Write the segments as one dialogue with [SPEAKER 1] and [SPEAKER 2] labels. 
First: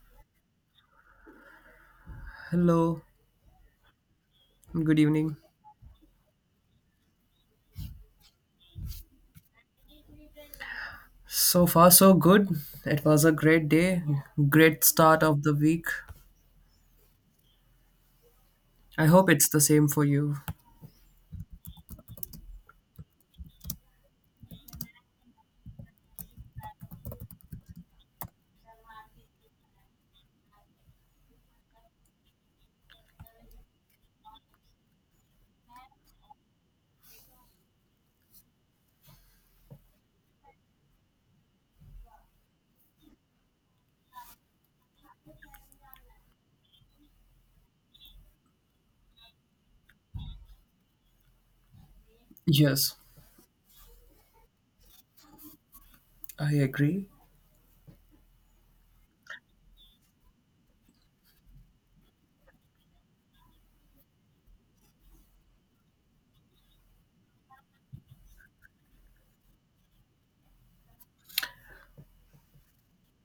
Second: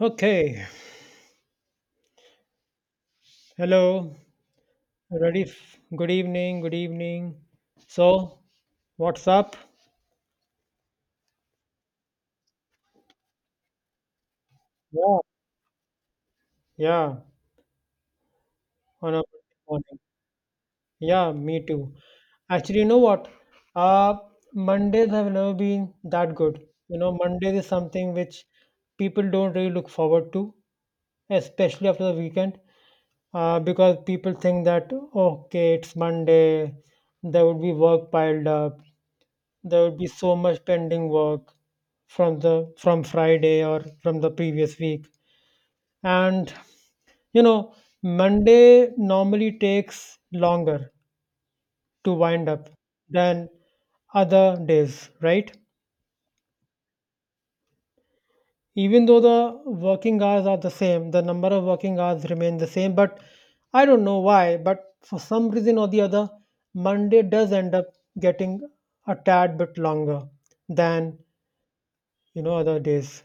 [SPEAKER 1] Okay,
[SPEAKER 2] Hello,
[SPEAKER 1] hello.
[SPEAKER 2] good evening.
[SPEAKER 1] Ready? Good evening. Good evening. So, what's up?
[SPEAKER 2] So far, so good. It was a great day, great
[SPEAKER 1] Yeah,
[SPEAKER 2] start of the week.
[SPEAKER 1] yeah.
[SPEAKER 2] I
[SPEAKER 1] On a
[SPEAKER 2] hope it's the same
[SPEAKER 1] morning.
[SPEAKER 2] for you.
[SPEAKER 1] Yeah, me too. Actually, you know what? Uh, Mondays have never been that good. You know, Mondays is something which people don't really look forward to, especially after the weekend, because people think that okay, it's Monday, there would be work piled up, there would be so much pending work from Friday or from the previous week and you know Monday normally takes longer to wind up
[SPEAKER 2] Yes,
[SPEAKER 1] than other days, right?
[SPEAKER 2] I agree.
[SPEAKER 1] Even though the working hours are the same, the number of working hours remain the same, but I don't know why, but for some reason or the other, Monday does end up getting a tad bit longer than, other days.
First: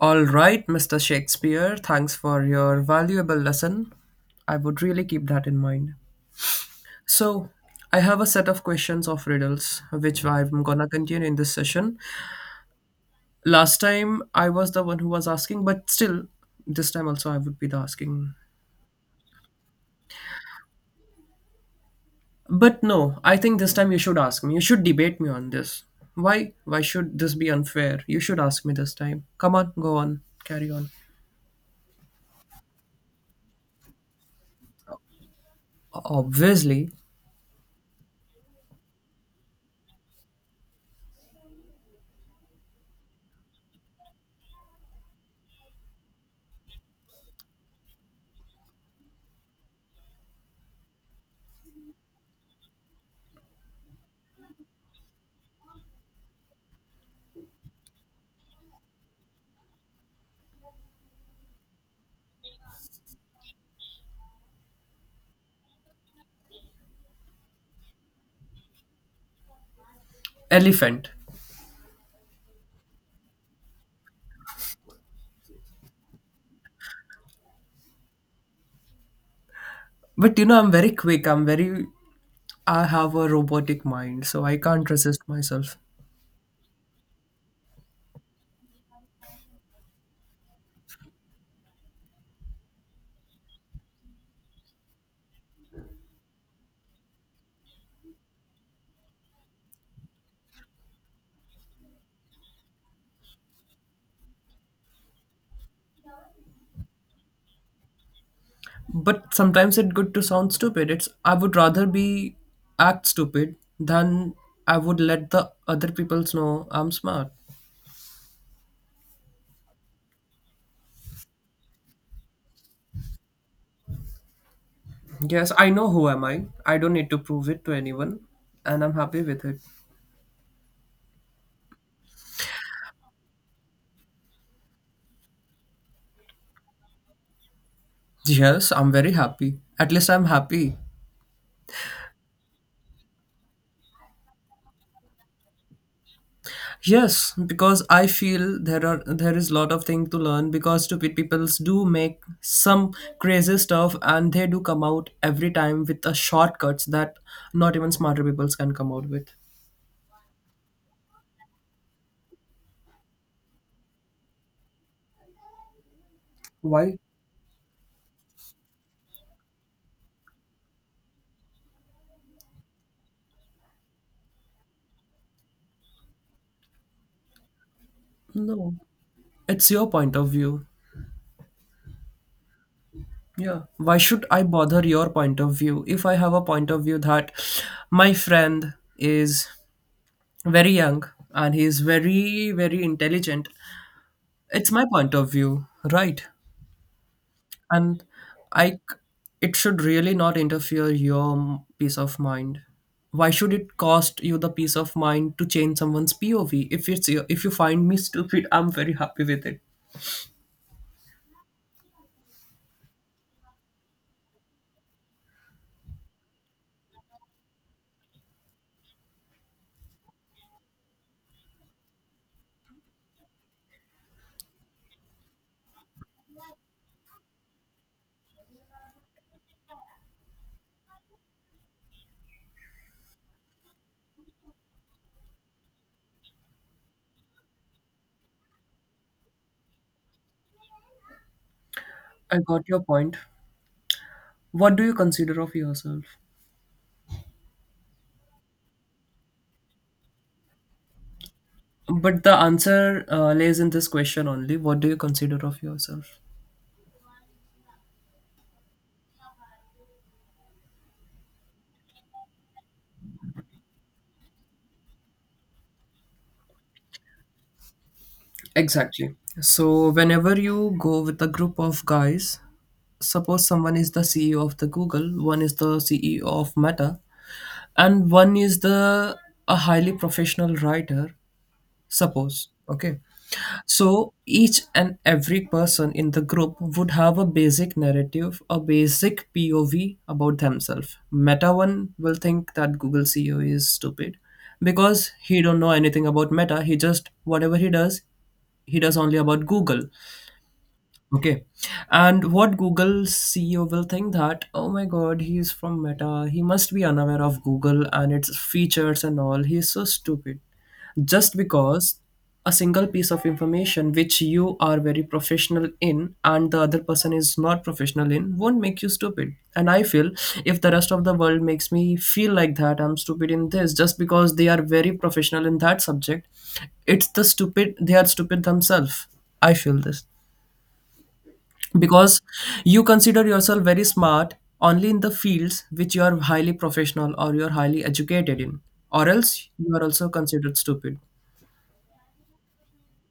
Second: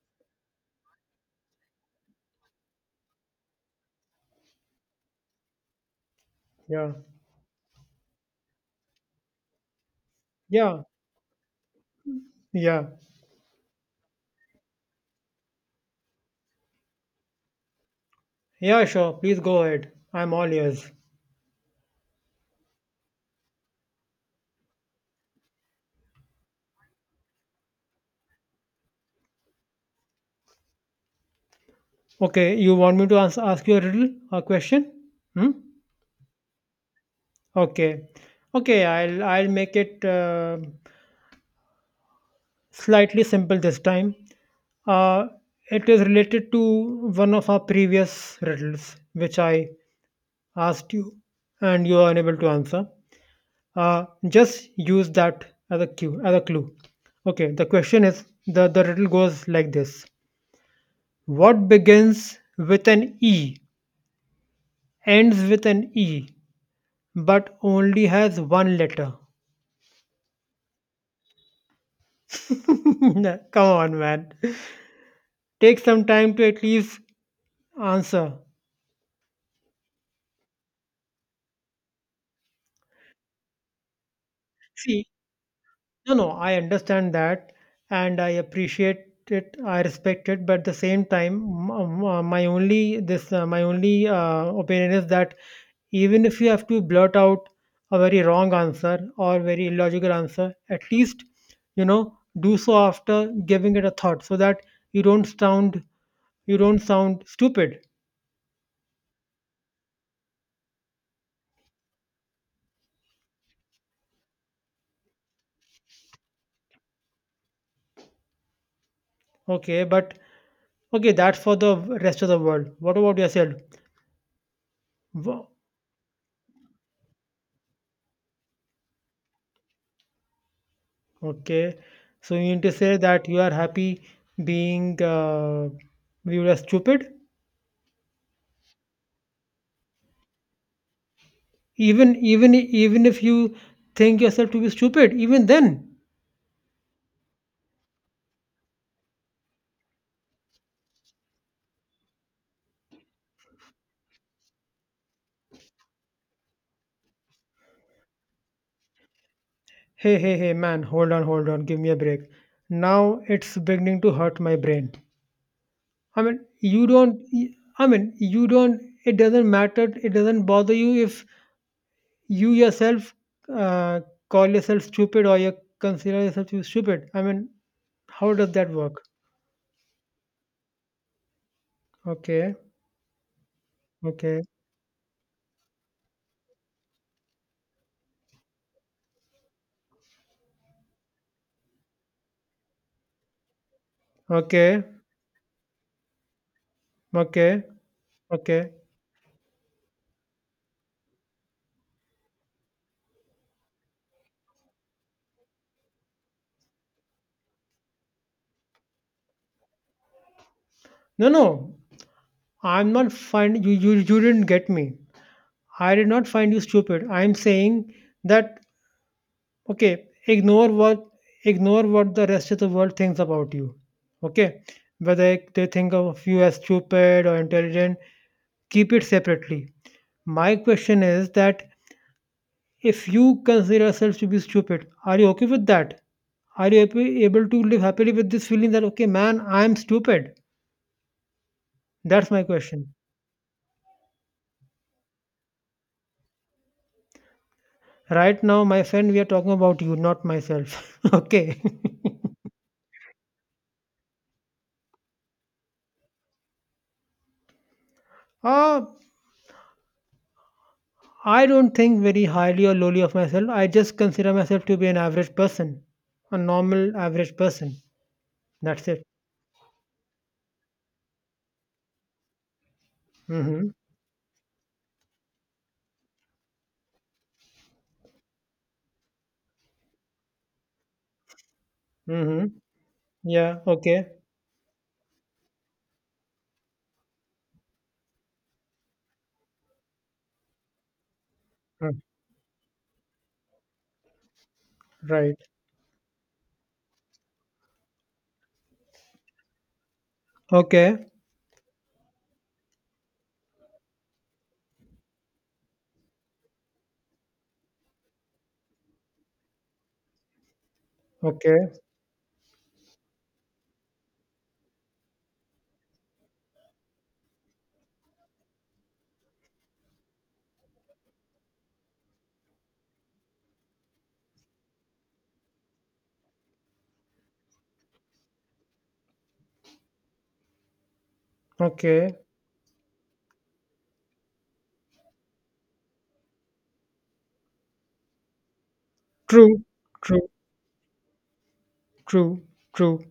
[SPEAKER 2] All right, Mr. Shakespeare, thanks for your valuable lesson. I would really keep that in mind.
[SPEAKER 1] Yeah,
[SPEAKER 2] So, I have a set of questions of riddles, which I'm
[SPEAKER 1] yeah.
[SPEAKER 2] gonna continue in this session.
[SPEAKER 1] Yeah.
[SPEAKER 2] Last time I was the one who was asking, but still, this time also I would be the asking.
[SPEAKER 1] Yeah, sure. Please go ahead. I'm all ears.
[SPEAKER 2] But no, I think this time you should ask me. You should debate me on this. Why? Why should this be unfair? You should ask me this time. Come on, go on, carry on.
[SPEAKER 1] Okay, you want me to ask you a riddle, a question? Hmm?
[SPEAKER 2] Obviously,
[SPEAKER 1] Okay. Okay, I'll make it slightly simple this time. Uh, it is related to one of our previous riddles, which I asked you, and you are unable to answer. Just use that as a cue, as a clue. Okay, the question is the riddle goes like this: what begins with an E, ends with an E, but only has one letter?
[SPEAKER 2] elephant.
[SPEAKER 1] Come on, man. Take some time to at least answer.
[SPEAKER 2] But you know, I'm very quick. I'm very. I have a robotic mind, so I can't
[SPEAKER 1] See,
[SPEAKER 2] resist myself.
[SPEAKER 1] no, no, I understand that and I appreciate it. I respect it, but at the same time, my only this, my only opinion is that even if you have to blurt out a very wrong answer or very illogical answer, at least, you know do so after giving it a thought, so that you don't sound, you don't sound stupid.
[SPEAKER 2] But sometimes it's good to sound stupid. It's I would rather be act stupid than I would let the other people's know I'm smart.
[SPEAKER 1] Okay, but okay, that's for the rest of the world. What about yourself?
[SPEAKER 2] Yes, I know who am I. I don't need to prove it to anyone, and I'm happy with it.
[SPEAKER 1] Okay, so you mean to say that you are happy being viewed as stupid,
[SPEAKER 2] Yes, I'm very happy. At least I'm happy.
[SPEAKER 1] even if you think yourself to be stupid, even then,
[SPEAKER 2] Yes, because I feel there is a lot of thing to learn because stupid peoples do make some crazy stuff and they do come out every time with the shortcuts that not even smarter peoples can come out with.
[SPEAKER 1] hey, hey, hey, man, hold on, hold on, give me a break. Now it's beginning to hurt my brain. I mean, you
[SPEAKER 2] Why?
[SPEAKER 1] don't. I mean, you don't. It doesn't matter. It doesn't bother you if you yourself, uh, call yourself stupid or you consider yourself to be stupid. I mean, how does that
[SPEAKER 2] No.
[SPEAKER 1] work?
[SPEAKER 2] It's your point of view.
[SPEAKER 1] Okay,
[SPEAKER 2] Yeah. Why should
[SPEAKER 1] okay.
[SPEAKER 2] I bother your point of view if I have a point of view that my friend is very young and he is very very intelligent. It's
[SPEAKER 1] Okay,
[SPEAKER 2] my point of view, right?
[SPEAKER 1] okay,
[SPEAKER 2] And I,
[SPEAKER 1] okay.
[SPEAKER 2] c- it should really not interfere your peace of mind. Why should it cost you the peace of mind to change someone's POV? If you find me stupid, I'm very happy with it.
[SPEAKER 1] No, no, I'm not find you, you. You didn't get me. I did not find you stupid. I'm saying that okay. Ignore what the rest of the world thinks about you. Okay, whether they think of you as stupid or intelligent, keep it separately. My question is that if you consider yourself to be stupid, are you okay with that? Are you able to live happily with this feeling that okay, man, I'm stupid? That's
[SPEAKER 2] I
[SPEAKER 1] my
[SPEAKER 2] got your
[SPEAKER 1] question.
[SPEAKER 2] point. What do you consider of yourself?
[SPEAKER 1] Right now, my friend, we are talking about you, not myself. Okay.
[SPEAKER 2] But the answer lays in this question only. What do you consider of yourself?
[SPEAKER 1] uh, I don't think very highly or lowly of myself. I just consider myself to be an average person, a normal average person. That's it.
[SPEAKER 2] Exactly. So, whenever you go with a group of guys, suppose
[SPEAKER 1] Mm-hmm.
[SPEAKER 2] someone is the CEO of the Google, one is the CEO of Meta, and one is the a highly professional writer, suppose.
[SPEAKER 1] Mm-hmm.
[SPEAKER 2] Okay.
[SPEAKER 1] Yeah. Okay.
[SPEAKER 2] So each and every person in the group would have a basic narrative, a basic POV about themselves. Meta one
[SPEAKER 1] Mm,
[SPEAKER 2] will think that Google CEO is stupid because
[SPEAKER 1] right.
[SPEAKER 2] he don't know anything about Meta. He just whatever he does only about Google.
[SPEAKER 1] Okay.
[SPEAKER 2] Okay. And what Google CEO will think that, oh my God, he is from Meta. He must be unaware of Google and its features and all. He is so stupid. Just
[SPEAKER 1] Okay.
[SPEAKER 2] because a single piece of information which you are very professional in and the other person is not professional in won't make you stupid. And I feel if the rest of the world makes me feel like that, I'm stupid in this just because they are very professional in that subject, it's the stupid, they are stupid themselves. I feel this because
[SPEAKER 1] Okay.
[SPEAKER 2] you consider yourself very smart only in the fields which you are highly professional or you're highly educated in, or else
[SPEAKER 1] True.
[SPEAKER 2] you are also
[SPEAKER 1] True.
[SPEAKER 2] considered stupid.
[SPEAKER 1] True. True.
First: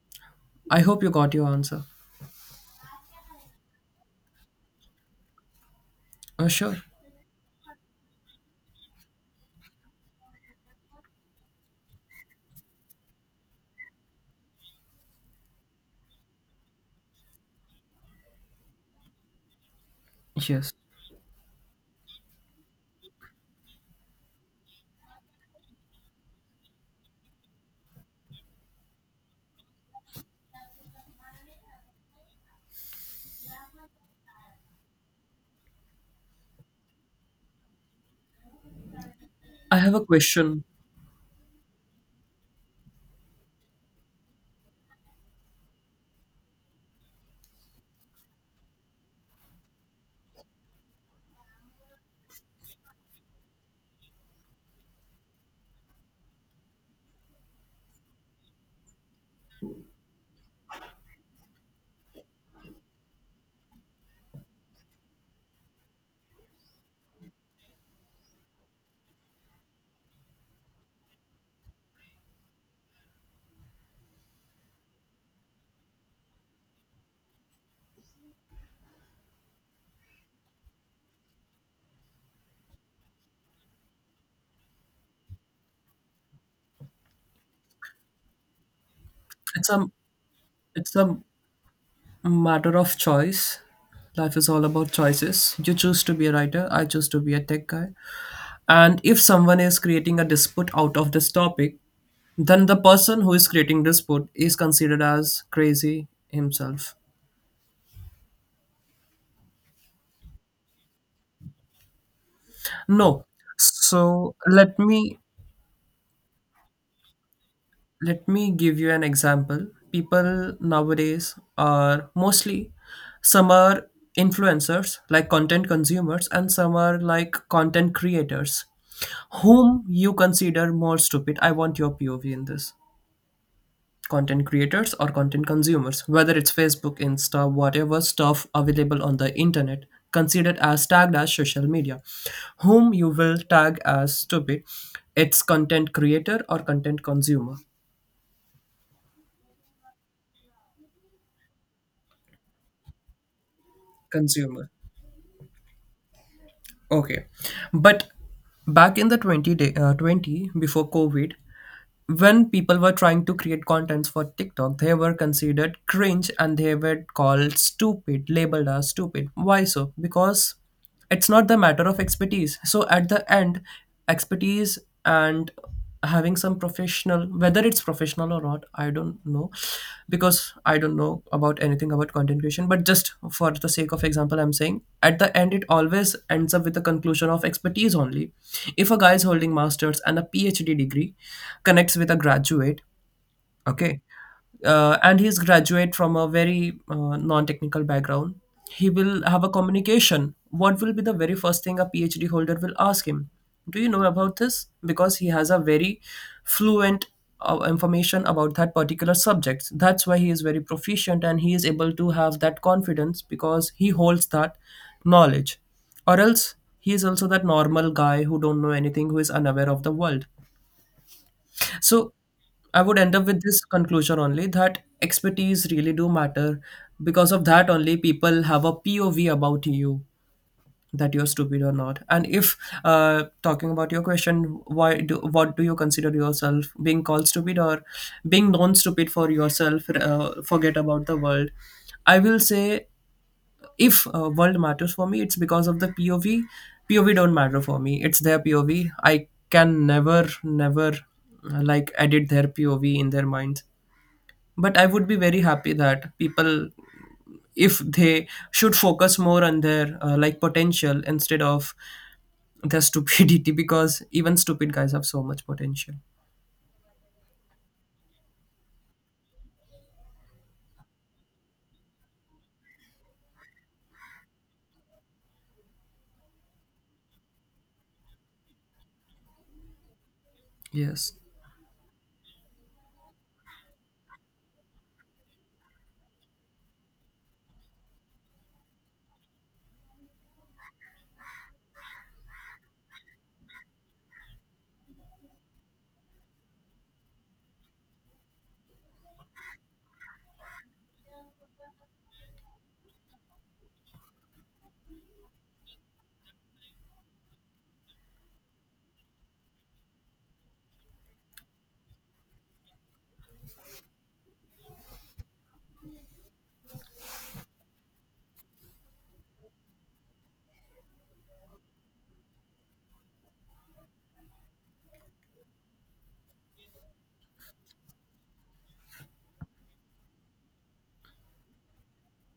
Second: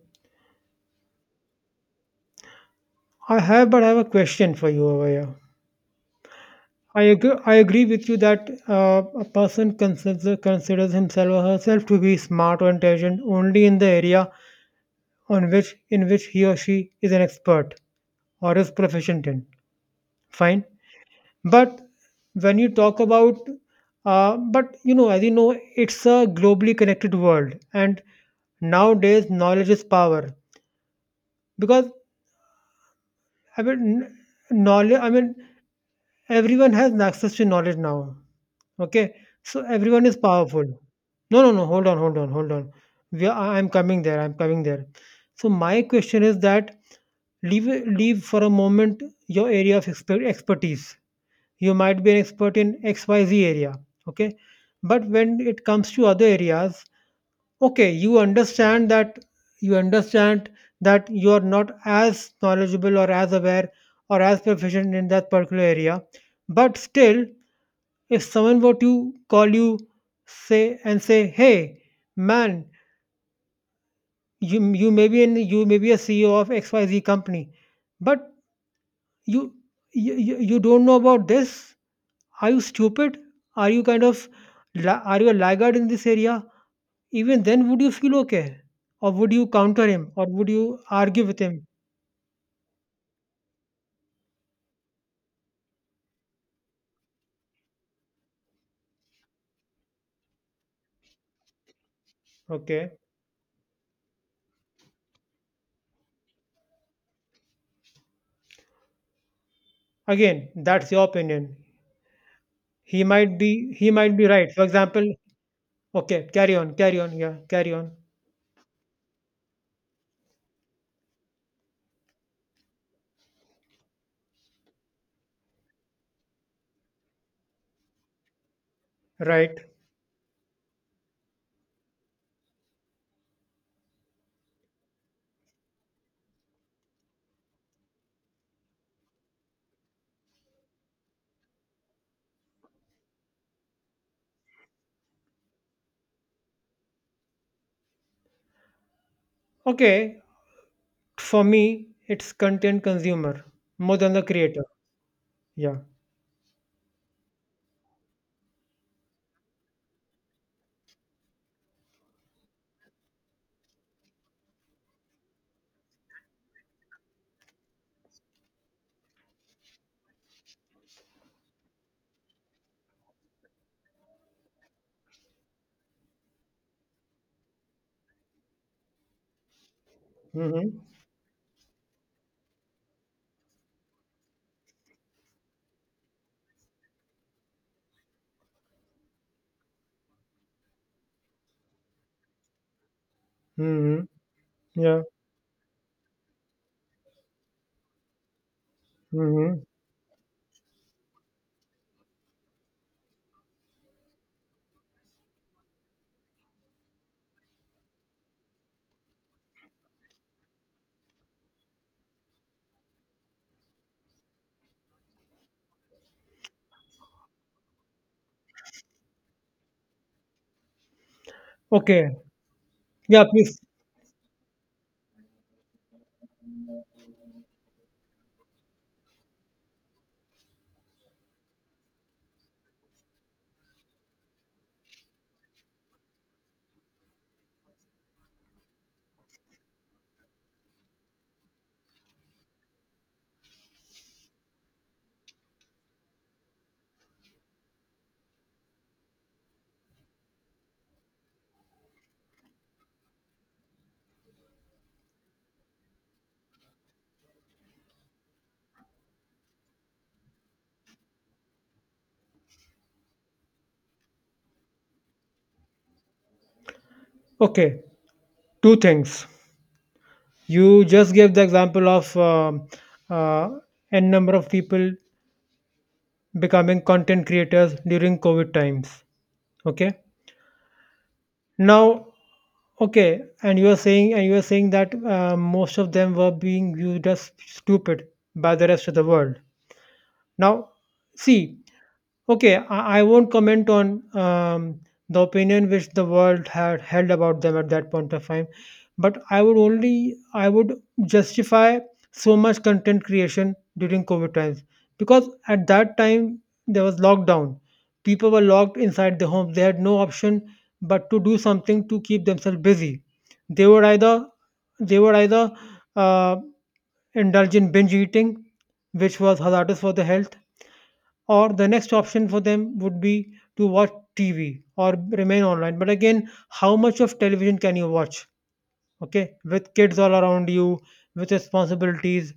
[SPEAKER 2] I hope you got your answer.
[SPEAKER 1] I have, but I have a question for you over here.
[SPEAKER 2] Oh, sure.
[SPEAKER 1] I agree with you that a person considers himself or herself to be smart or intelligent only in the area on which in which he or she is an expert or is proficient in. Fine,
[SPEAKER 2] Yes,
[SPEAKER 1] but when you talk about, but you know, as you know, it's a globally connected world, and nowadays knowledge is power because I mean, knowledge. I mean, everyone has access to knowledge now. Okay, so
[SPEAKER 2] I have a
[SPEAKER 1] everyone is powerful.
[SPEAKER 2] question.
[SPEAKER 1] No, no, no, hold on, hold on, hold on. We are, I'm coming there, I'm coming there. So my question is that leave leave for a moment your area of expertise. You might be an expert in XYZ area, okay? But when it comes to other areas, okay, you understand that, you understand that you are not as knowledgeable or as aware or as proficient in that particular area, but still, if someone were to call you say and say, "Hey, man, you may be a CEO of XYZ company, but you you don't know about this. Are you stupid? Are you kind of are you a laggard in this area?" Even then, would you feel okay, or would you
[SPEAKER 2] it's
[SPEAKER 1] counter
[SPEAKER 2] a
[SPEAKER 1] him, or would you
[SPEAKER 2] it's a
[SPEAKER 1] argue with him?
[SPEAKER 2] matter of choice. Life is all about choices. You choose to be a writer, I choose to be a tech guy. And if someone is creating a dispute out of this topic, then the
[SPEAKER 1] Okay,
[SPEAKER 2] person who is creating dispute is considered as crazy himself.
[SPEAKER 1] again, that's your opinion. He
[SPEAKER 2] No.
[SPEAKER 1] might be, he might be
[SPEAKER 2] So
[SPEAKER 1] right. For
[SPEAKER 2] let
[SPEAKER 1] example,
[SPEAKER 2] me
[SPEAKER 1] okay, carry on, carry on, yeah, carry on.
[SPEAKER 2] let me give you an example. People nowadays are mostly, some are influencers like content consumers and some are like content creators.
[SPEAKER 1] Right.
[SPEAKER 2] Whom you consider more stupid? I want your POV in this. Content creators or content consumers, whether it's Facebook, Insta, whatever stuff available on the internet, considered as tagged as social media. Whom you will tag as stupid, it's content creator or content consumer.
[SPEAKER 1] Okay, for me, it's content consumer more than the creator.
[SPEAKER 2] Consumer.
[SPEAKER 1] Yeah.
[SPEAKER 2] Okay. But back in the 20 day, 20 before COVID, when people were trying to create contents for TikTok, they were considered cringe and they were called stupid, labeled as stupid. Why so? Because it's not the matter of expertise. So at the end, expertise and having some professional, whether it's professional or not, I don't know, because
[SPEAKER 1] Mm-hmm.
[SPEAKER 2] I don't know about anything about content creation, but just for the sake of example, I'm saying at the end it always ends up with the conclusion of expertise only. If a guy is holding masters and a PhD degree connects with a graduate, okay,
[SPEAKER 1] Mm-hmm. Yeah.
[SPEAKER 2] and he's graduate from a very non-technical background, he will have a
[SPEAKER 1] Mm-hmm.
[SPEAKER 2] communication. What will be the very first thing a PhD holder will ask him? Do you know about this? Because he has a very fluent information about that particular subject, that's why he is very proficient and he is able to have that confidence because he holds that knowledge. Or else he is also that normal guy who don't know anything, who is unaware of the world.
[SPEAKER 1] Okay.
[SPEAKER 2] So I would end
[SPEAKER 1] Yeah,
[SPEAKER 2] up with
[SPEAKER 1] please.
[SPEAKER 2] this conclusion only, that expertise really do matter. Because of that only, people have a POV about you that you're stupid or not. And if talking about your question, why do what do you consider yourself being called stupid or being known stupid for yourself? Forget about the world. I will say if world matters for me, it's because of the POV. POV don't matter for me, it's their POV. I can never never like edit their POV in their minds, but I would be very happy that people, if they should focus more on their like potential instead of their stupidity, because even stupid guys have so much potential.
[SPEAKER 1] Okay. Two things. You just gave the example of uh, n number of people becoming content creators during COVID times. Okay.
[SPEAKER 2] Yes.
[SPEAKER 1] Now, okay, and you are saying that most of them were being viewed as stupid by the rest of the world. Now, see, okay, I won't comment on the opinion which the world had held about them at that point of time, but I would justify so much content creation during COVID times because at that time there was lockdown. People were locked inside their homes. They had no option but to do something to keep themselves busy. They would either, they would either uh, indulge in binge eating, which was hazardous for the health, or the next option for them would be to watch TV or remain online. But again, how much of television can you watch? Okay, with kids all around you, with responsibilities.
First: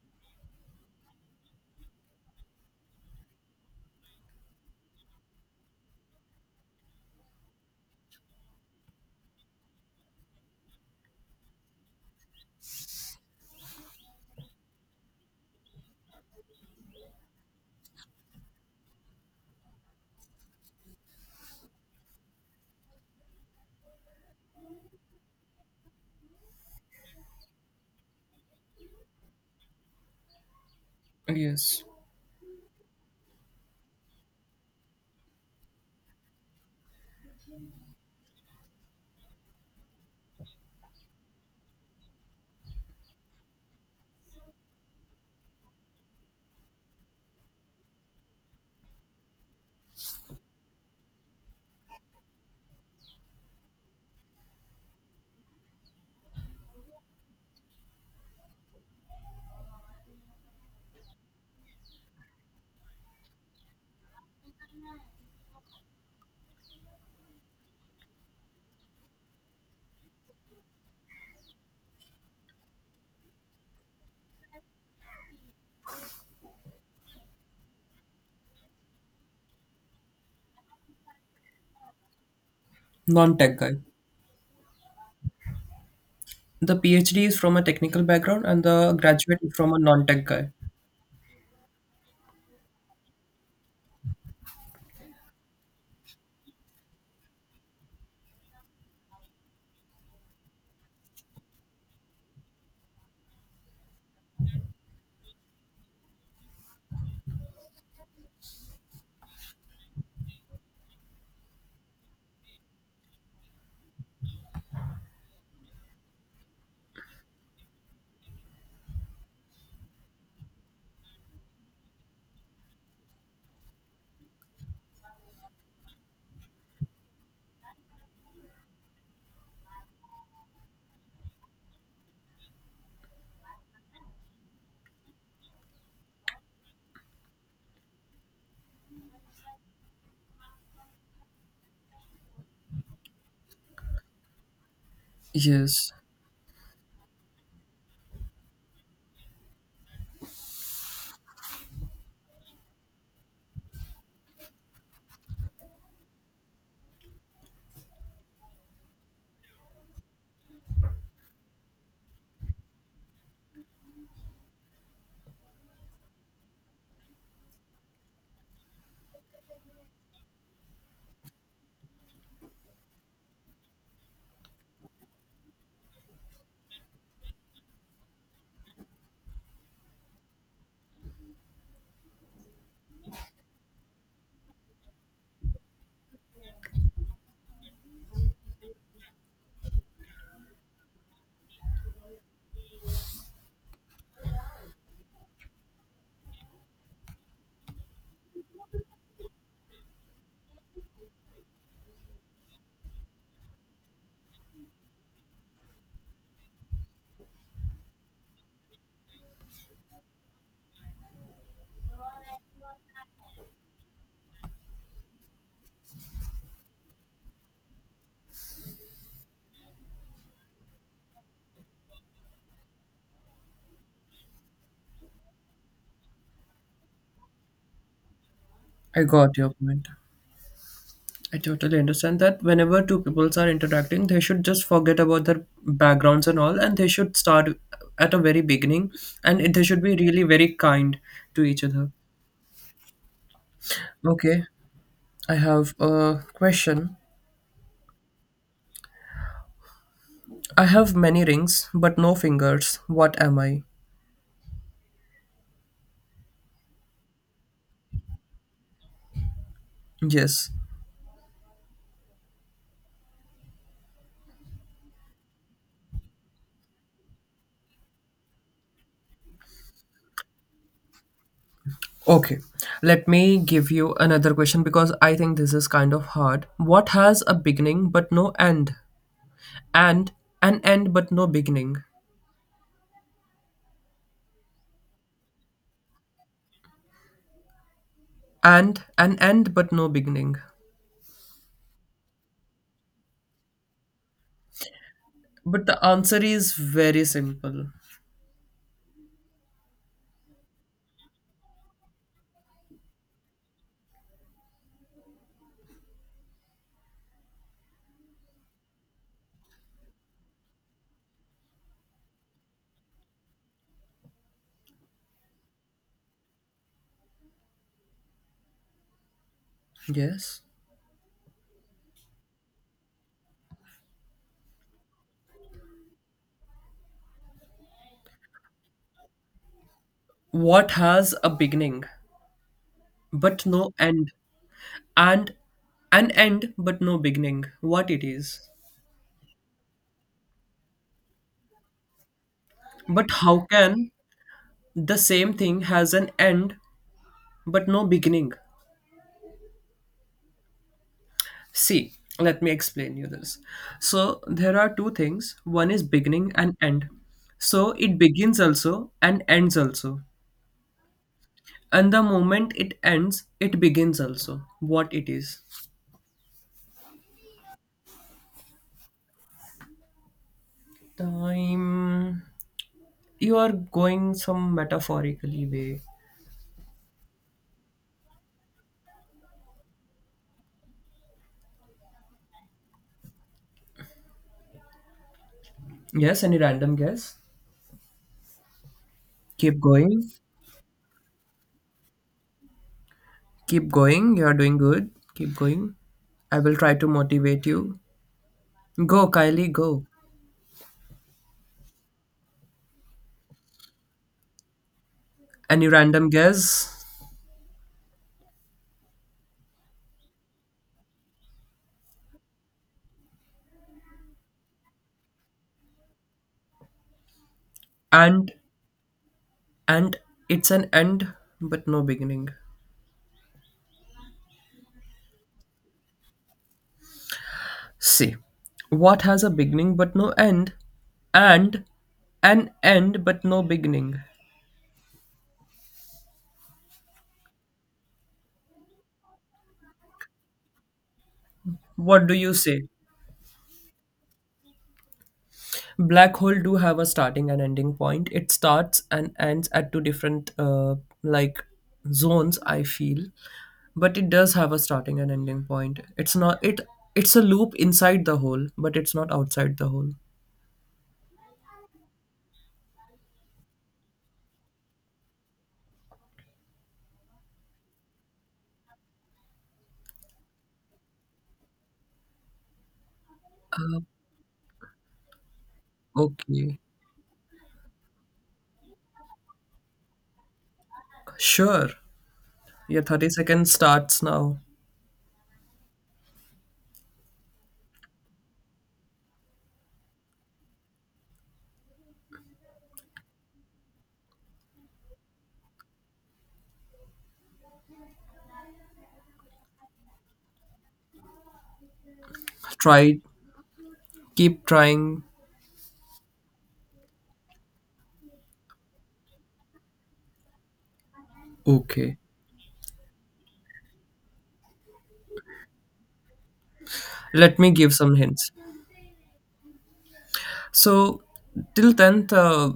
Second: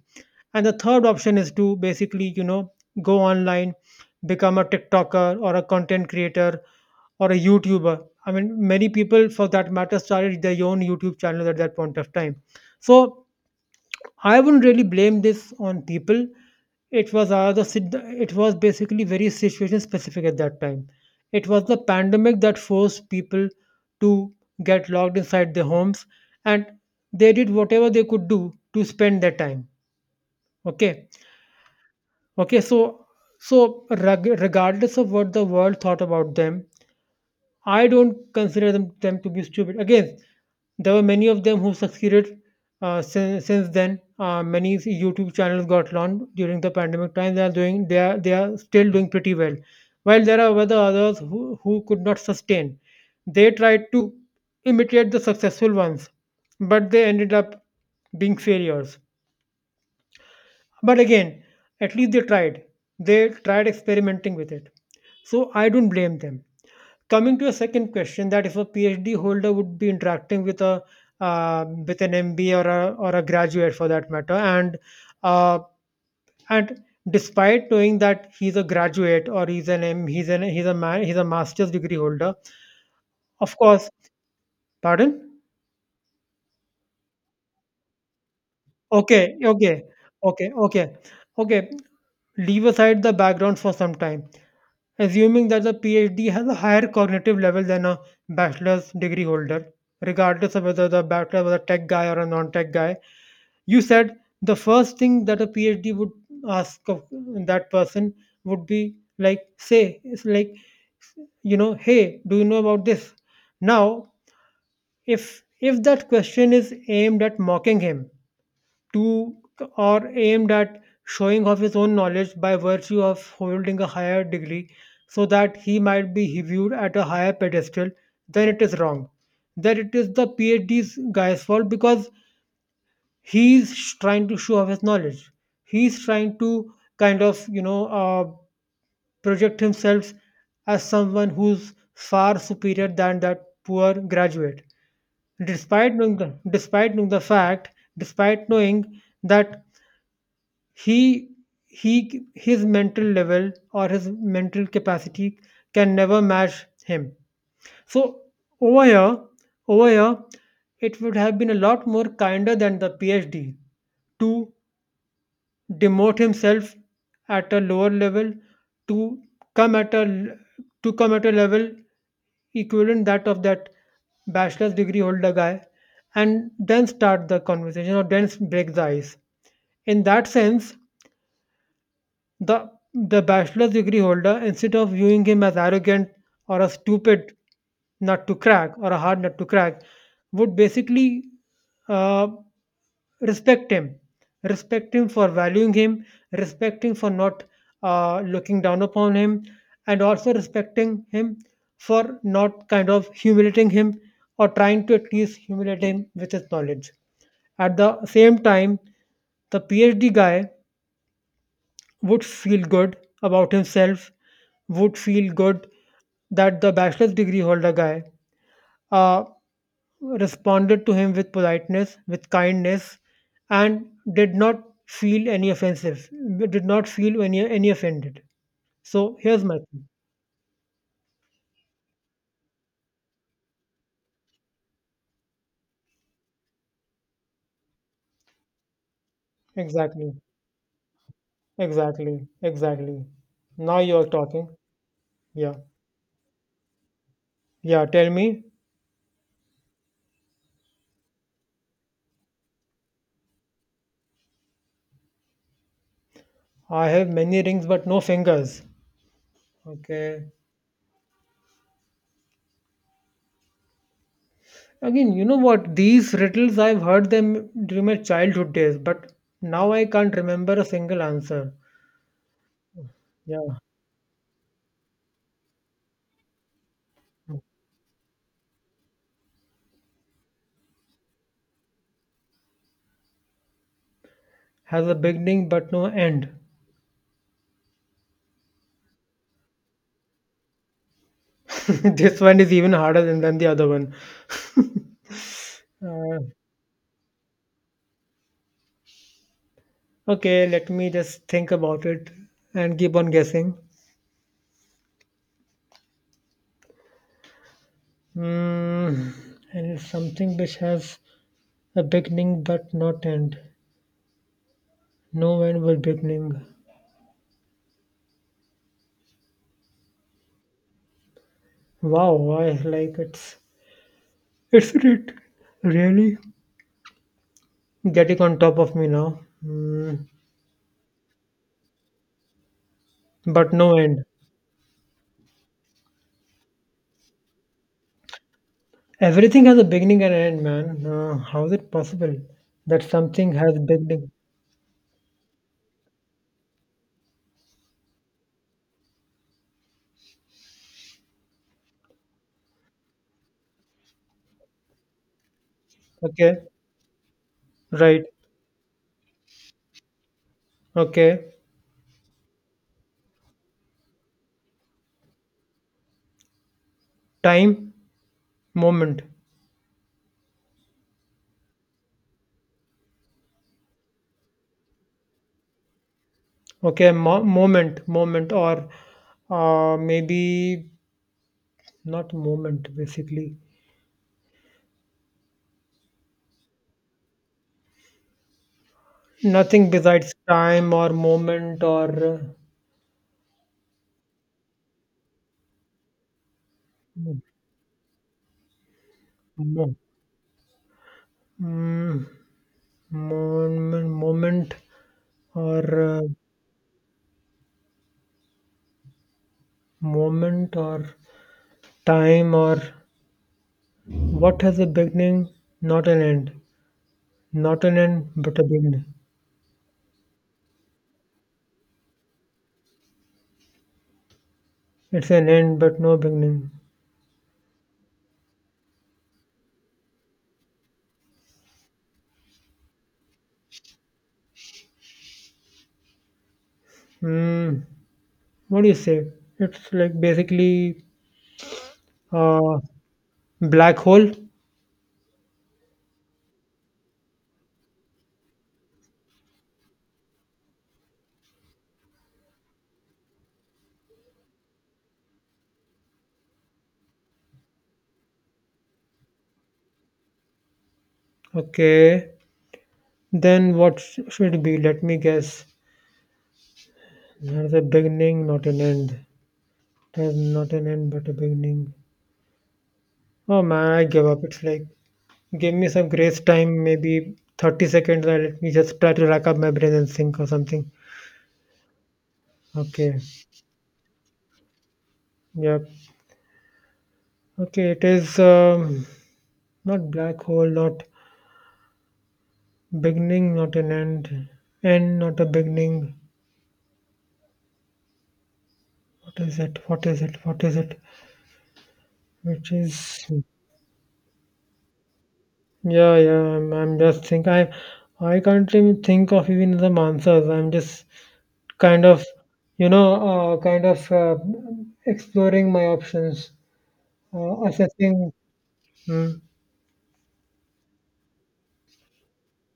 [SPEAKER 1] And the third option is to basically, you know, go online, become a TikToker or a content creator or a YouTuber. I mean, many people, for that matter, started their own YouTube channels at that point of time. So I wouldn't really blame this on people. It was, it was basically very situation specific at that time. It was the pandemic that forced people to get locked inside their homes, and they did whatever they could do to spend their time. Okay,
[SPEAKER 2] Yes.
[SPEAKER 1] okay. So so regardless of what the world thought about them, I don't consider them to be stupid. Again, there were many of them who succeeded since then. Many YouTube channels got launched during the pandemic time. They are doing, they are still doing pretty well. While there are other others who could not sustain, they tried to imitate the successful ones, but they ended up being failures. But again, at least they tried. They tried experimenting with it. So I don't blame them, coming to a second question that if a PhD holder would be interacting with a, uh, with an MBA or a graduate for that matter and, uh, and despite knowing that he's a graduate or he's an m he's an he's a man he's a master's degree holder, of
[SPEAKER 2] Non-tech guy.
[SPEAKER 1] course, pardon.
[SPEAKER 2] The PhD is from a technical background and the
[SPEAKER 1] Okay,
[SPEAKER 2] graduate is from a
[SPEAKER 1] okay,
[SPEAKER 2] non-tech
[SPEAKER 1] okay,
[SPEAKER 2] guy.
[SPEAKER 1] okay, okay, leave aside the background for some time, assuming that the PhD has a higher cognitive level than a bachelor's degree holder, regardless of whether the bachelor was a tech guy or a non tech guy. You said the first thing that a PhD would ask of that person would be like, say, it's like, you know, hey, do you know about this? Now, if that question is aimed at mocking him, to or aimed at showing off his own knowledge by virtue of holding a higher degree so that he might be viewed at a higher pedestal, then it is wrong. Then it is the PhD's guy's fault because he's trying to show off his knowledge. He's trying to kind of, you know, project himself as someone who's far superior than that poor graduate,
[SPEAKER 2] Yes.
[SPEAKER 1] despite knowing the fact, despite knowing that he he his mental level or his mental capacity can never match him, so, over here over here it would have been a lot more kinder than the PhD to demote himself at a lower level to come at to come at a level equivalent that of that bachelor's degree holder guy, and then start the conversation or then break the ice in that sense. The bachelor's degree holder, instead of viewing him as arrogant or a stupid nut to crack or a hard nut to crack, would basically, uh, respect him, respect him for valuing him, respecting for not, looking down upon him, and also respecting him for not kind of humiliating him or trying to at least humiliate him with his knowledge. At the same time, the PhD guy would feel good about himself, would feel good that the bachelor's degree holder guy uh, responded to him with politeness, with kindness, and did not feel any offensive, did not feel any offended.
[SPEAKER 2] I
[SPEAKER 1] So
[SPEAKER 2] got
[SPEAKER 1] here's
[SPEAKER 2] your
[SPEAKER 1] my thing.
[SPEAKER 2] point. I totally understand that whenever two peoples are interacting, they should just forget about their backgrounds and all, and they should start at a very beginning, and it- they should be
[SPEAKER 1] Exactly,
[SPEAKER 2] really very kind to each other.
[SPEAKER 1] exactly, exactly. Now you're
[SPEAKER 2] Okay,
[SPEAKER 1] talking.
[SPEAKER 2] I
[SPEAKER 1] Yeah,
[SPEAKER 2] have a question.
[SPEAKER 1] yeah, tell me.
[SPEAKER 2] I have many rings, but no fingers. What am I?
[SPEAKER 1] I have many rings but no fingers. Okay.
[SPEAKER 2] Yes.
[SPEAKER 1] Again, you know what? These riddles I've heard them during my childhood days, but now I can't remember a single answer.
[SPEAKER 2] Okay, let me
[SPEAKER 1] Yeah,
[SPEAKER 2] give you another question because I think this is kind of hard. What has a beginning but no end? And an end but no beginning?
[SPEAKER 1] has a beginning but no end.
[SPEAKER 2] And an end but no beginning.
[SPEAKER 1] This one is even harder than the other one.
[SPEAKER 2] But the
[SPEAKER 1] Uh,
[SPEAKER 2] answer is very simple.
[SPEAKER 1] okay, let me just think about it and keep on guessing. Mm, and it's something which has a beginning but not end. No end will beginning.
[SPEAKER 2] Yes.
[SPEAKER 1] Wow, I like it's really getting on top of me now. Mm,
[SPEAKER 2] What has a beginning but
[SPEAKER 1] but
[SPEAKER 2] no
[SPEAKER 1] no end.
[SPEAKER 2] end? And an end but no beginning. What it is.
[SPEAKER 1] Everything has a beginning and end, man. How is it possible that
[SPEAKER 2] But
[SPEAKER 1] something
[SPEAKER 2] how
[SPEAKER 1] has
[SPEAKER 2] can
[SPEAKER 1] beginning?
[SPEAKER 2] the same thing has an end but no beginning? See, let me explain you this. So there are two things. One is beginning
[SPEAKER 1] Okay,
[SPEAKER 2] and end. So it
[SPEAKER 1] right.
[SPEAKER 2] begins also and ends also.
[SPEAKER 1] Okay,
[SPEAKER 2] And the moment it ends, it begins also. What it is.
[SPEAKER 1] time, moment.
[SPEAKER 2] Time. You are going some metaphorically way.
[SPEAKER 1] Okay, moment, moment, or maybe not moment, basically.
[SPEAKER 2] Yes, any random guess? Keep
[SPEAKER 1] Nothing
[SPEAKER 2] going.
[SPEAKER 1] besides time or moment or
[SPEAKER 2] Keep going. You are doing good. Keep going. I will try to
[SPEAKER 1] mo-
[SPEAKER 2] motivate you. Go, Kylie,
[SPEAKER 1] mo-
[SPEAKER 2] go.
[SPEAKER 1] mm, moment, moment or
[SPEAKER 2] Any random guess?
[SPEAKER 1] moment or time or what has a beginning, not an end. Not an end,
[SPEAKER 2] And
[SPEAKER 1] but a beginning.
[SPEAKER 2] and it's an end but no beginning.
[SPEAKER 1] It's an end, but no beginning.
[SPEAKER 2] See, what has a beginning but no end? And an end but no beginning.
[SPEAKER 1] Hmm. What do you say? It's like basically
[SPEAKER 2] What do you
[SPEAKER 1] a
[SPEAKER 2] say?
[SPEAKER 1] black hole.
[SPEAKER 2] Black hole do have a starting and ending point. It starts and ends at two different like zones. I feel, but it does have a starting and ending point. It's not it. It's a loop inside the hole, but it's not outside the hole.
[SPEAKER 1] Okay. Then what should be? Let me guess. There's a beginning, not an end. There's not an end, but a beginning. Oh man, I give up. It's like, give me some grace
[SPEAKER 2] Okay,
[SPEAKER 1] time, maybe 30 seconds, and let me just try to rack up my brain and think or something.
[SPEAKER 2] sure. Your
[SPEAKER 1] Okay.
[SPEAKER 2] 30 seconds starts now.
[SPEAKER 1] Yep. Okay, it is not black hole, not beginning, not an end, end, not a beginning. What is it? What is it? What is it? Which
[SPEAKER 2] Try,
[SPEAKER 1] is
[SPEAKER 2] keep trying.
[SPEAKER 1] yeah, yeah. I'm just think, I can't even think of even some answers. I'm just kind
[SPEAKER 2] Okay,
[SPEAKER 1] of, kind of exploring my options,
[SPEAKER 2] let me give some
[SPEAKER 1] assessing.
[SPEAKER 2] hints.
[SPEAKER 1] Hmm.
[SPEAKER 2] So till 10th,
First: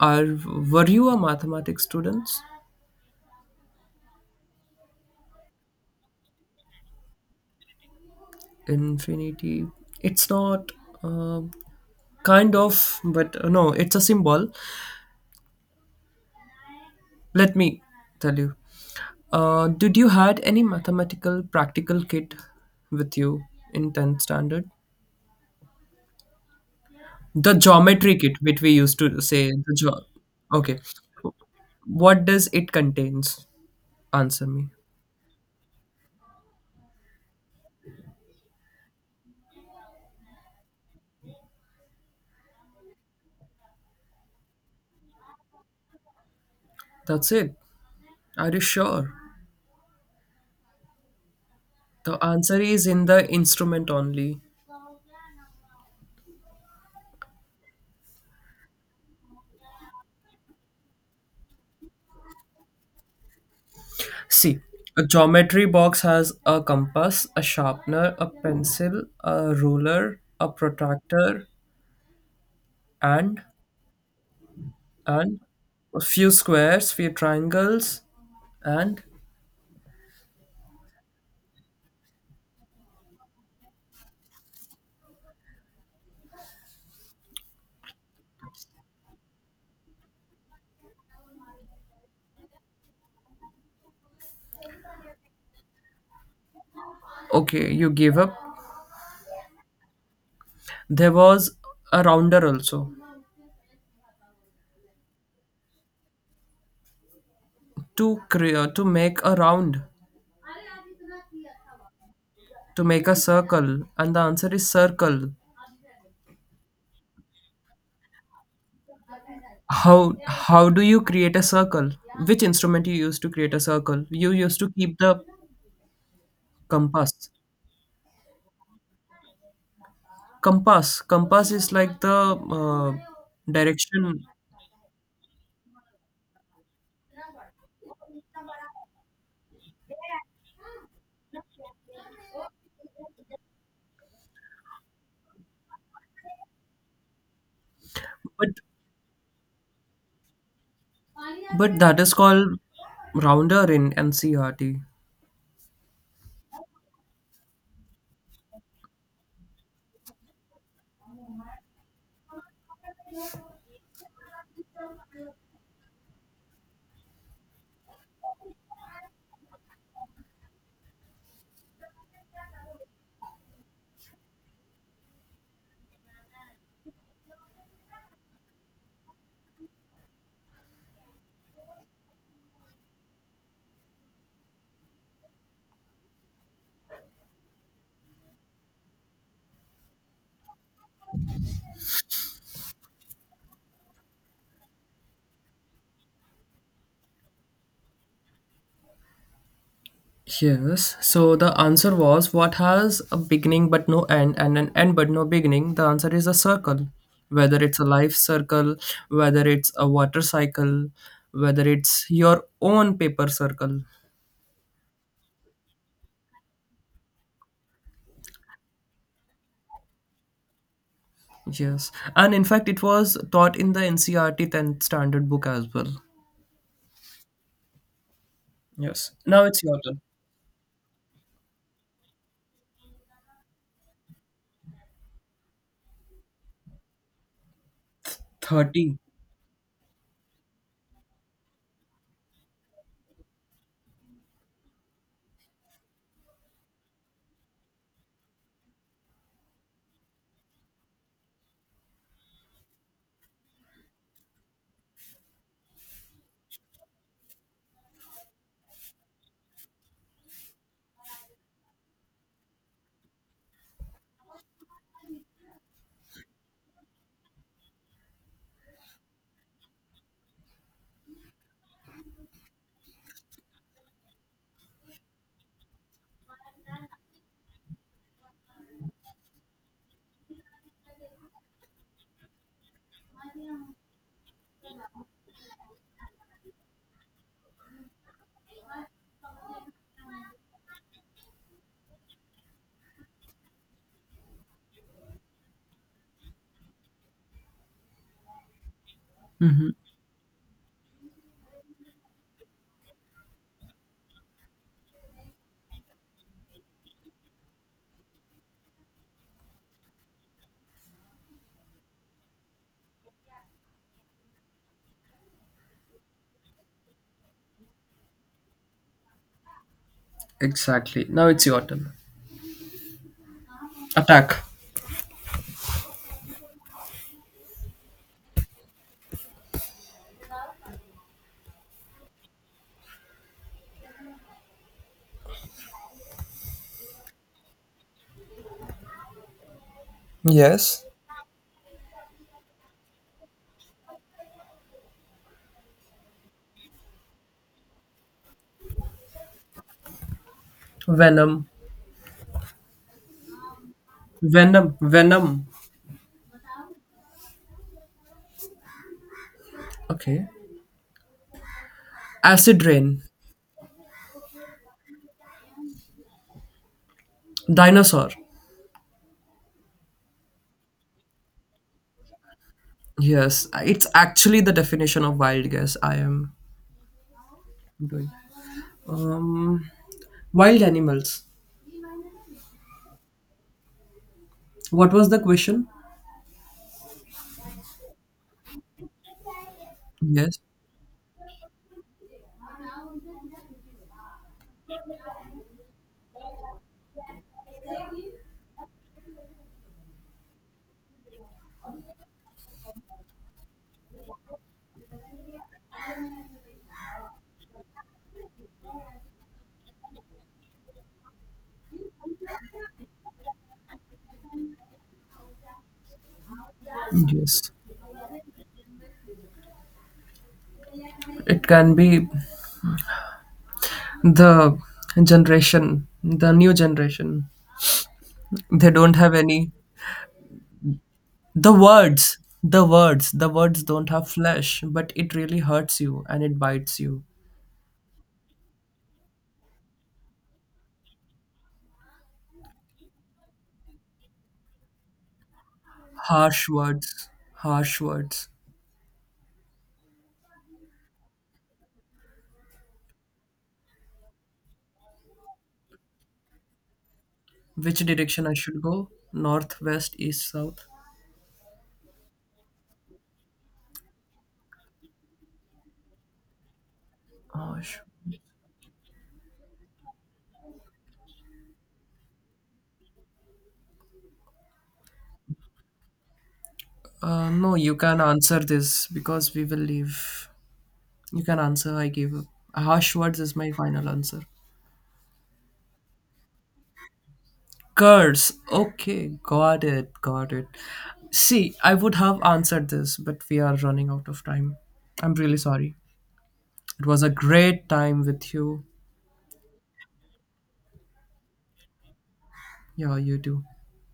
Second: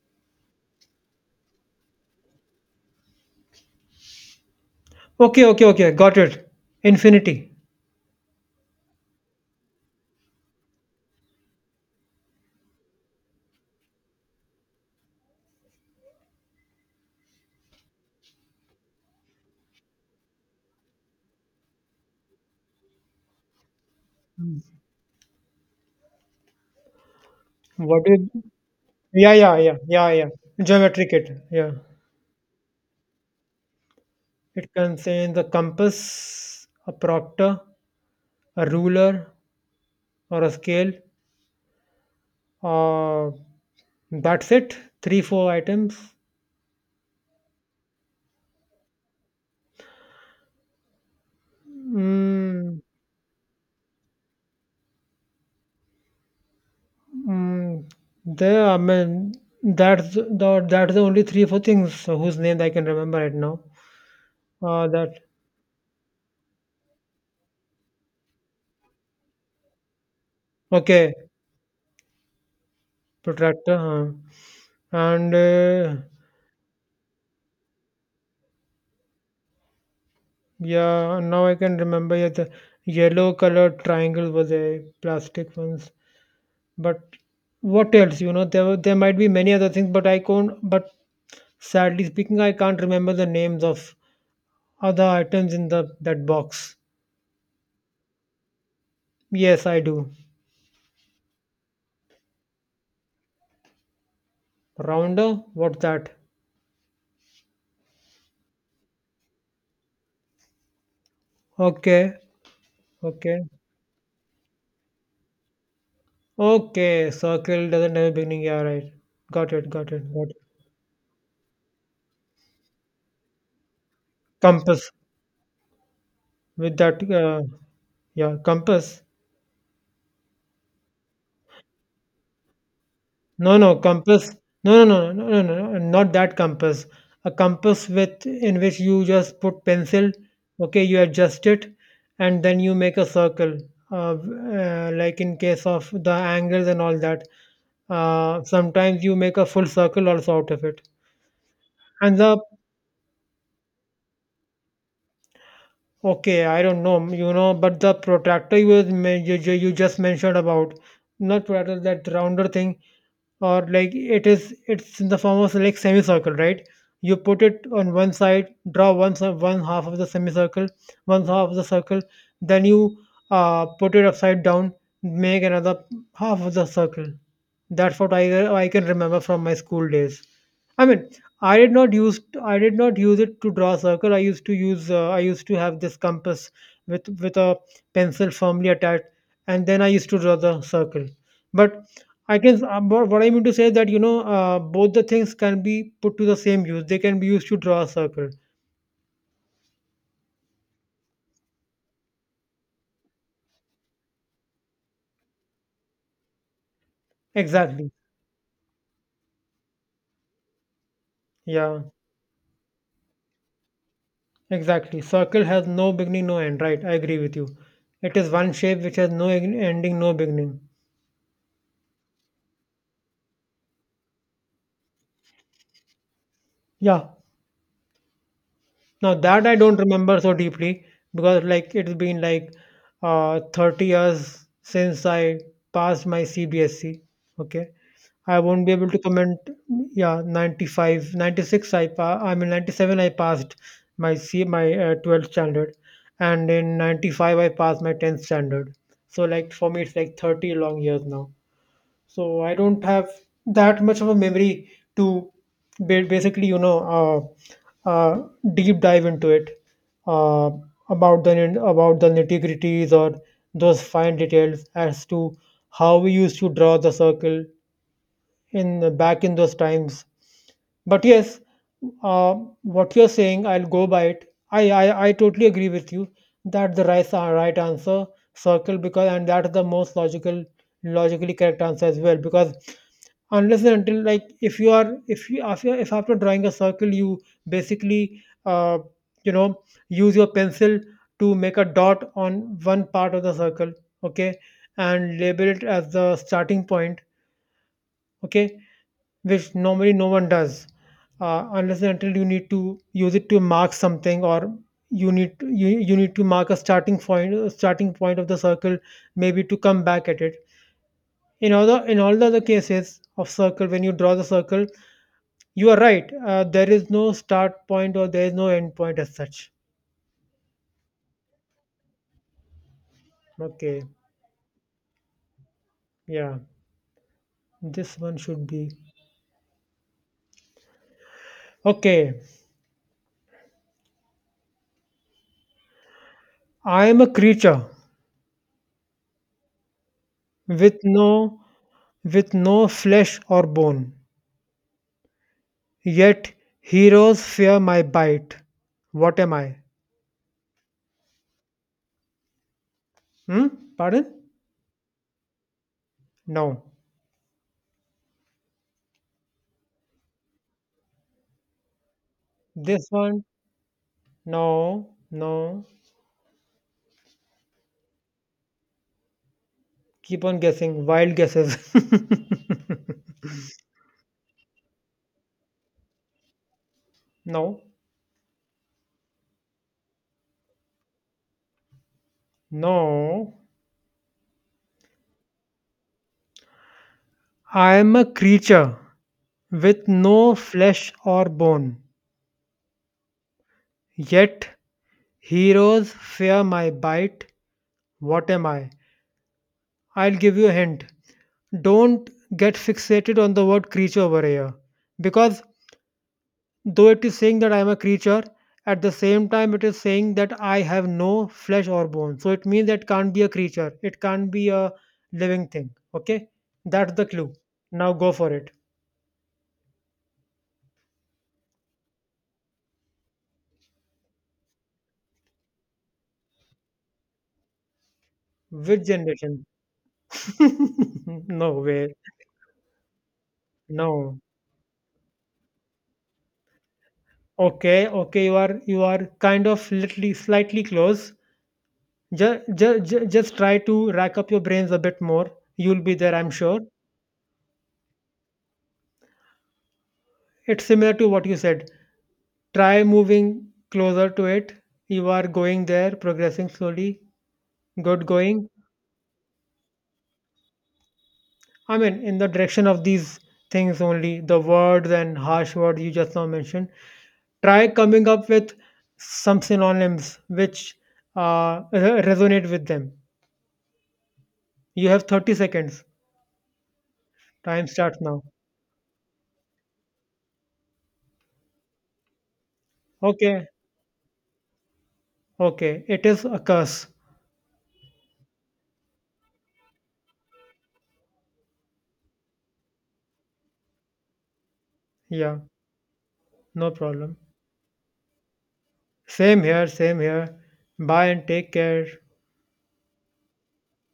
[SPEAKER 2] are were you a mathematics students?
[SPEAKER 1] Okay, okay, okay. Got it. Infinity.
[SPEAKER 2] Infinity? It's not, uh, kind of, but no, it's a symbol. Let me tell you, did you had any mathematical practical kit with you in 10th standard? The
[SPEAKER 1] What
[SPEAKER 2] geometry
[SPEAKER 1] is?
[SPEAKER 2] kit which we used to
[SPEAKER 1] Yeah,
[SPEAKER 2] say,
[SPEAKER 1] yeah,
[SPEAKER 2] the
[SPEAKER 1] yeah, yeah, yeah.
[SPEAKER 2] Okay,
[SPEAKER 1] Geometric it. Yeah.
[SPEAKER 2] what does it contains? Answer me.
[SPEAKER 1] It contains a compass, a proctor, a ruler, or a scale. Uh, that's it. Three, four items.
[SPEAKER 2] That's it? Are you sure? The answer
[SPEAKER 1] Mm,
[SPEAKER 2] is in the instrument only.
[SPEAKER 1] mm, there, I mean, that's the only three, four things. So whose names I can remember right now.
[SPEAKER 2] See, a
[SPEAKER 1] That
[SPEAKER 2] geometry box has a compass, a sharpener, a pencil, a ruler, a
[SPEAKER 1] Okay,
[SPEAKER 2] protractor, and
[SPEAKER 1] protractor, huh. And
[SPEAKER 2] and a few squares, few triangles, and
[SPEAKER 1] yeah, now I can remember. Yeah, the yellow colored triangle was a plastic one. But what else? There might be many other things, but I can't. But sadly speaking, I can't remember the names of other items in the that box.
[SPEAKER 2] okay, you gave up.
[SPEAKER 1] Yes, I do.
[SPEAKER 2] There was a rounder also
[SPEAKER 1] Rounder? What's that?
[SPEAKER 2] to make a round,
[SPEAKER 1] Okay,
[SPEAKER 2] to make a
[SPEAKER 1] okay,
[SPEAKER 2] circle, and the answer is circle.
[SPEAKER 1] okay. Circle doesn't have a beginning. Yeah, right. Got it, got it,
[SPEAKER 2] How
[SPEAKER 1] got it.
[SPEAKER 2] how do you create a circle? Which instrument you use to create a circle? You used to
[SPEAKER 1] Compass
[SPEAKER 2] keep the
[SPEAKER 1] with that.
[SPEAKER 2] compass.
[SPEAKER 1] Yeah, compass.
[SPEAKER 2] Compass. Compass is like the
[SPEAKER 1] No, no,
[SPEAKER 2] direction,
[SPEAKER 1] compass. No, no, no, no, no, no, no, not that compass. A compass with in which you just put pencil, okay, you adjust it, and then you make a circle. Like in case of the angles and all that,
[SPEAKER 2] but
[SPEAKER 1] sometimes you make a full circle also out of it.
[SPEAKER 2] but that is
[SPEAKER 1] And the
[SPEAKER 2] called rounder in NCRT.
[SPEAKER 1] Okay, I don't know, but the protractor you was men- you just mentioned about, not protractor, that rounder thing. Or like it's in the form of like semicircle, right? You put it on one side, draw one half of the semicircle, one half of the circle, then you put it upside down, make another half of the circle. That's what I can remember from my school days. I mean, I did not use it to draw a circle. I used to have this compass with a pencil firmly attached, and then I used to draw the circle. But I guess what I mean to say is that both the things can be put to the same use. They can be used to draw a circle.
[SPEAKER 2] Yes. So the answer was what has a beginning but no end and an end but no beginning. The answer is a circle. Whether it's a
[SPEAKER 1] Exactly.
[SPEAKER 2] life circle, whether it's a water cycle, whether
[SPEAKER 1] Yeah.
[SPEAKER 2] it's your own paper circle.
[SPEAKER 1] Exactly. Circle has no beginning, no end. Right. I agree with you. It is one shape which has no ending, no beginning.
[SPEAKER 2] Yes. And in fact, it was taught in the NCRT 10th standard book as well.
[SPEAKER 1] Yeah, now
[SPEAKER 2] Yes. Now
[SPEAKER 1] that I
[SPEAKER 2] it's
[SPEAKER 1] don't
[SPEAKER 2] your turn.
[SPEAKER 1] remember so deeply because like it's been like 30 years since I passed my CBSC. Okay. I won't be able to
[SPEAKER 2] 30.
[SPEAKER 1] comment. Yeah, 95, 96. I mean, 97 I passed my 12th standard, and in 95 I passed my 10th standard. So like for me it's like 30 long years now, so I don't have that much of a memory to basically, deep dive into it uh, about the nitty gritties or those fine details as to how we used to draw the circle, in back in those times. But yes, uh, what you're saying, I'll go by it. I totally agree with you that the right answer circle because and that's the most logically correct answer as well, because unless and until, like, if you are if you if, you, if after drawing a circle, you basically you know use your pencil to make a dot on one part of the circle, okay, and label it as the starting point, okay, which normally no one does. Unless and until you need to use it to mark something, or you need to mark a starting point of the circle, maybe to come back at it. In all the other cases of circle, when you draw the circle, you are right. There is no start point or there is no end point as such.
[SPEAKER 2] Exactly. Now it's your turn.
[SPEAKER 1] Okay.
[SPEAKER 2] Attack.
[SPEAKER 1] Yeah, this one should be okay. I am a creature with
[SPEAKER 2] Yes.
[SPEAKER 1] no flesh or bone. Yet heroes fear my bite. What am I?
[SPEAKER 2] Venom.
[SPEAKER 1] Hmm? Pardon?
[SPEAKER 2] Venom. Venom.
[SPEAKER 1] No.
[SPEAKER 2] Okay. Acid
[SPEAKER 1] This
[SPEAKER 2] rain.
[SPEAKER 1] one? No. No.
[SPEAKER 2] Dinosaur.
[SPEAKER 1] Keep on guessing. Wild guesses.
[SPEAKER 2] Yes. It's actually the definition of wild guess I am
[SPEAKER 1] No.
[SPEAKER 2] doing. Um wild animals.
[SPEAKER 1] No.
[SPEAKER 2] What was the question?
[SPEAKER 1] I am a creature with no
[SPEAKER 2] Yes.
[SPEAKER 1] flesh or bone. Yet heroes fear my bite. What am I? I'll give you a hint. Don't get fixated on the word creature over here, because though it is saying that I am a creature, at the same time it is saying that I have no flesh or bone. So it means that can't be a creature. It can't be a living thing. Okay? That's the clue.
[SPEAKER 2] Yes.
[SPEAKER 1] Now go for it.
[SPEAKER 2] It can be the generation, the new generation. They
[SPEAKER 1] Which
[SPEAKER 2] don't have
[SPEAKER 1] generation?
[SPEAKER 2] any.
[SPEAKER 1] No
[SPEAKER 2] The
[SPEAKER 1] way.
[SPEAKER 2] words, the words, the words don't have
[SPEAKER 1] No.
[SPEAKER 2] flesh, but it really hurts you and it bites you.
[SPEAKER 1] Okay, okay, you are kind of literally slightly close. Just try to rack up your brains a bit more. You'll be there, I'm
[SPEAKER 2] Harsh
[SPEAKER 1] sure.
[SPEAKER 2] words, harsh words.
[SPEAKER 1] It's similar to what you said. Try moving closer to it. You are going there, progressing slowly.
[SPEAKER 2] Which
[SPEAKER 1] Good
[SPEAKER 2] direction I
[SPEAKER 1] going.
[SPEAKER 2] should go? North, west, east, south?
[SPEAKER 1] I mean, in the direction of these things only, the words and harsh words you just now mentioned. Try
[SPEAKER 2] Harsh.
[SPEAKER 1] coming up with some synonyms which resonate with them. You have 30 seconds.
[SPEAKER 2] No,
[SPEAKER 1] Time
[SPEAKER 2] you
[SPEAKER 1] starts
[SPEAKER 2] can
[SPEAKER 1] now.
[SPEAKER 2] answer this because we will leave. You can answer, I give up. Harsh words is
[SPEAKER 1] Okay,
[SPEAKER 2] my final answer.
[SPEAKER 1] okay. It is a curse.
[SPEAKER 2] Curse. Okay, got it, got it. See, I would have answered this, but we are running out of time. I'm really
[SPEAKER 1] Yeah,
[SPEAKER 2] sorry.
[SPEAKER 1] no
[SPEAKER 2] It was a
[SPEAKER 1] problem.
[SPEAKER 2] great time with you.
[SPEAKER 1] Same here, same here. Bye and take care.
[SPEAKER 2] Yeah, you do.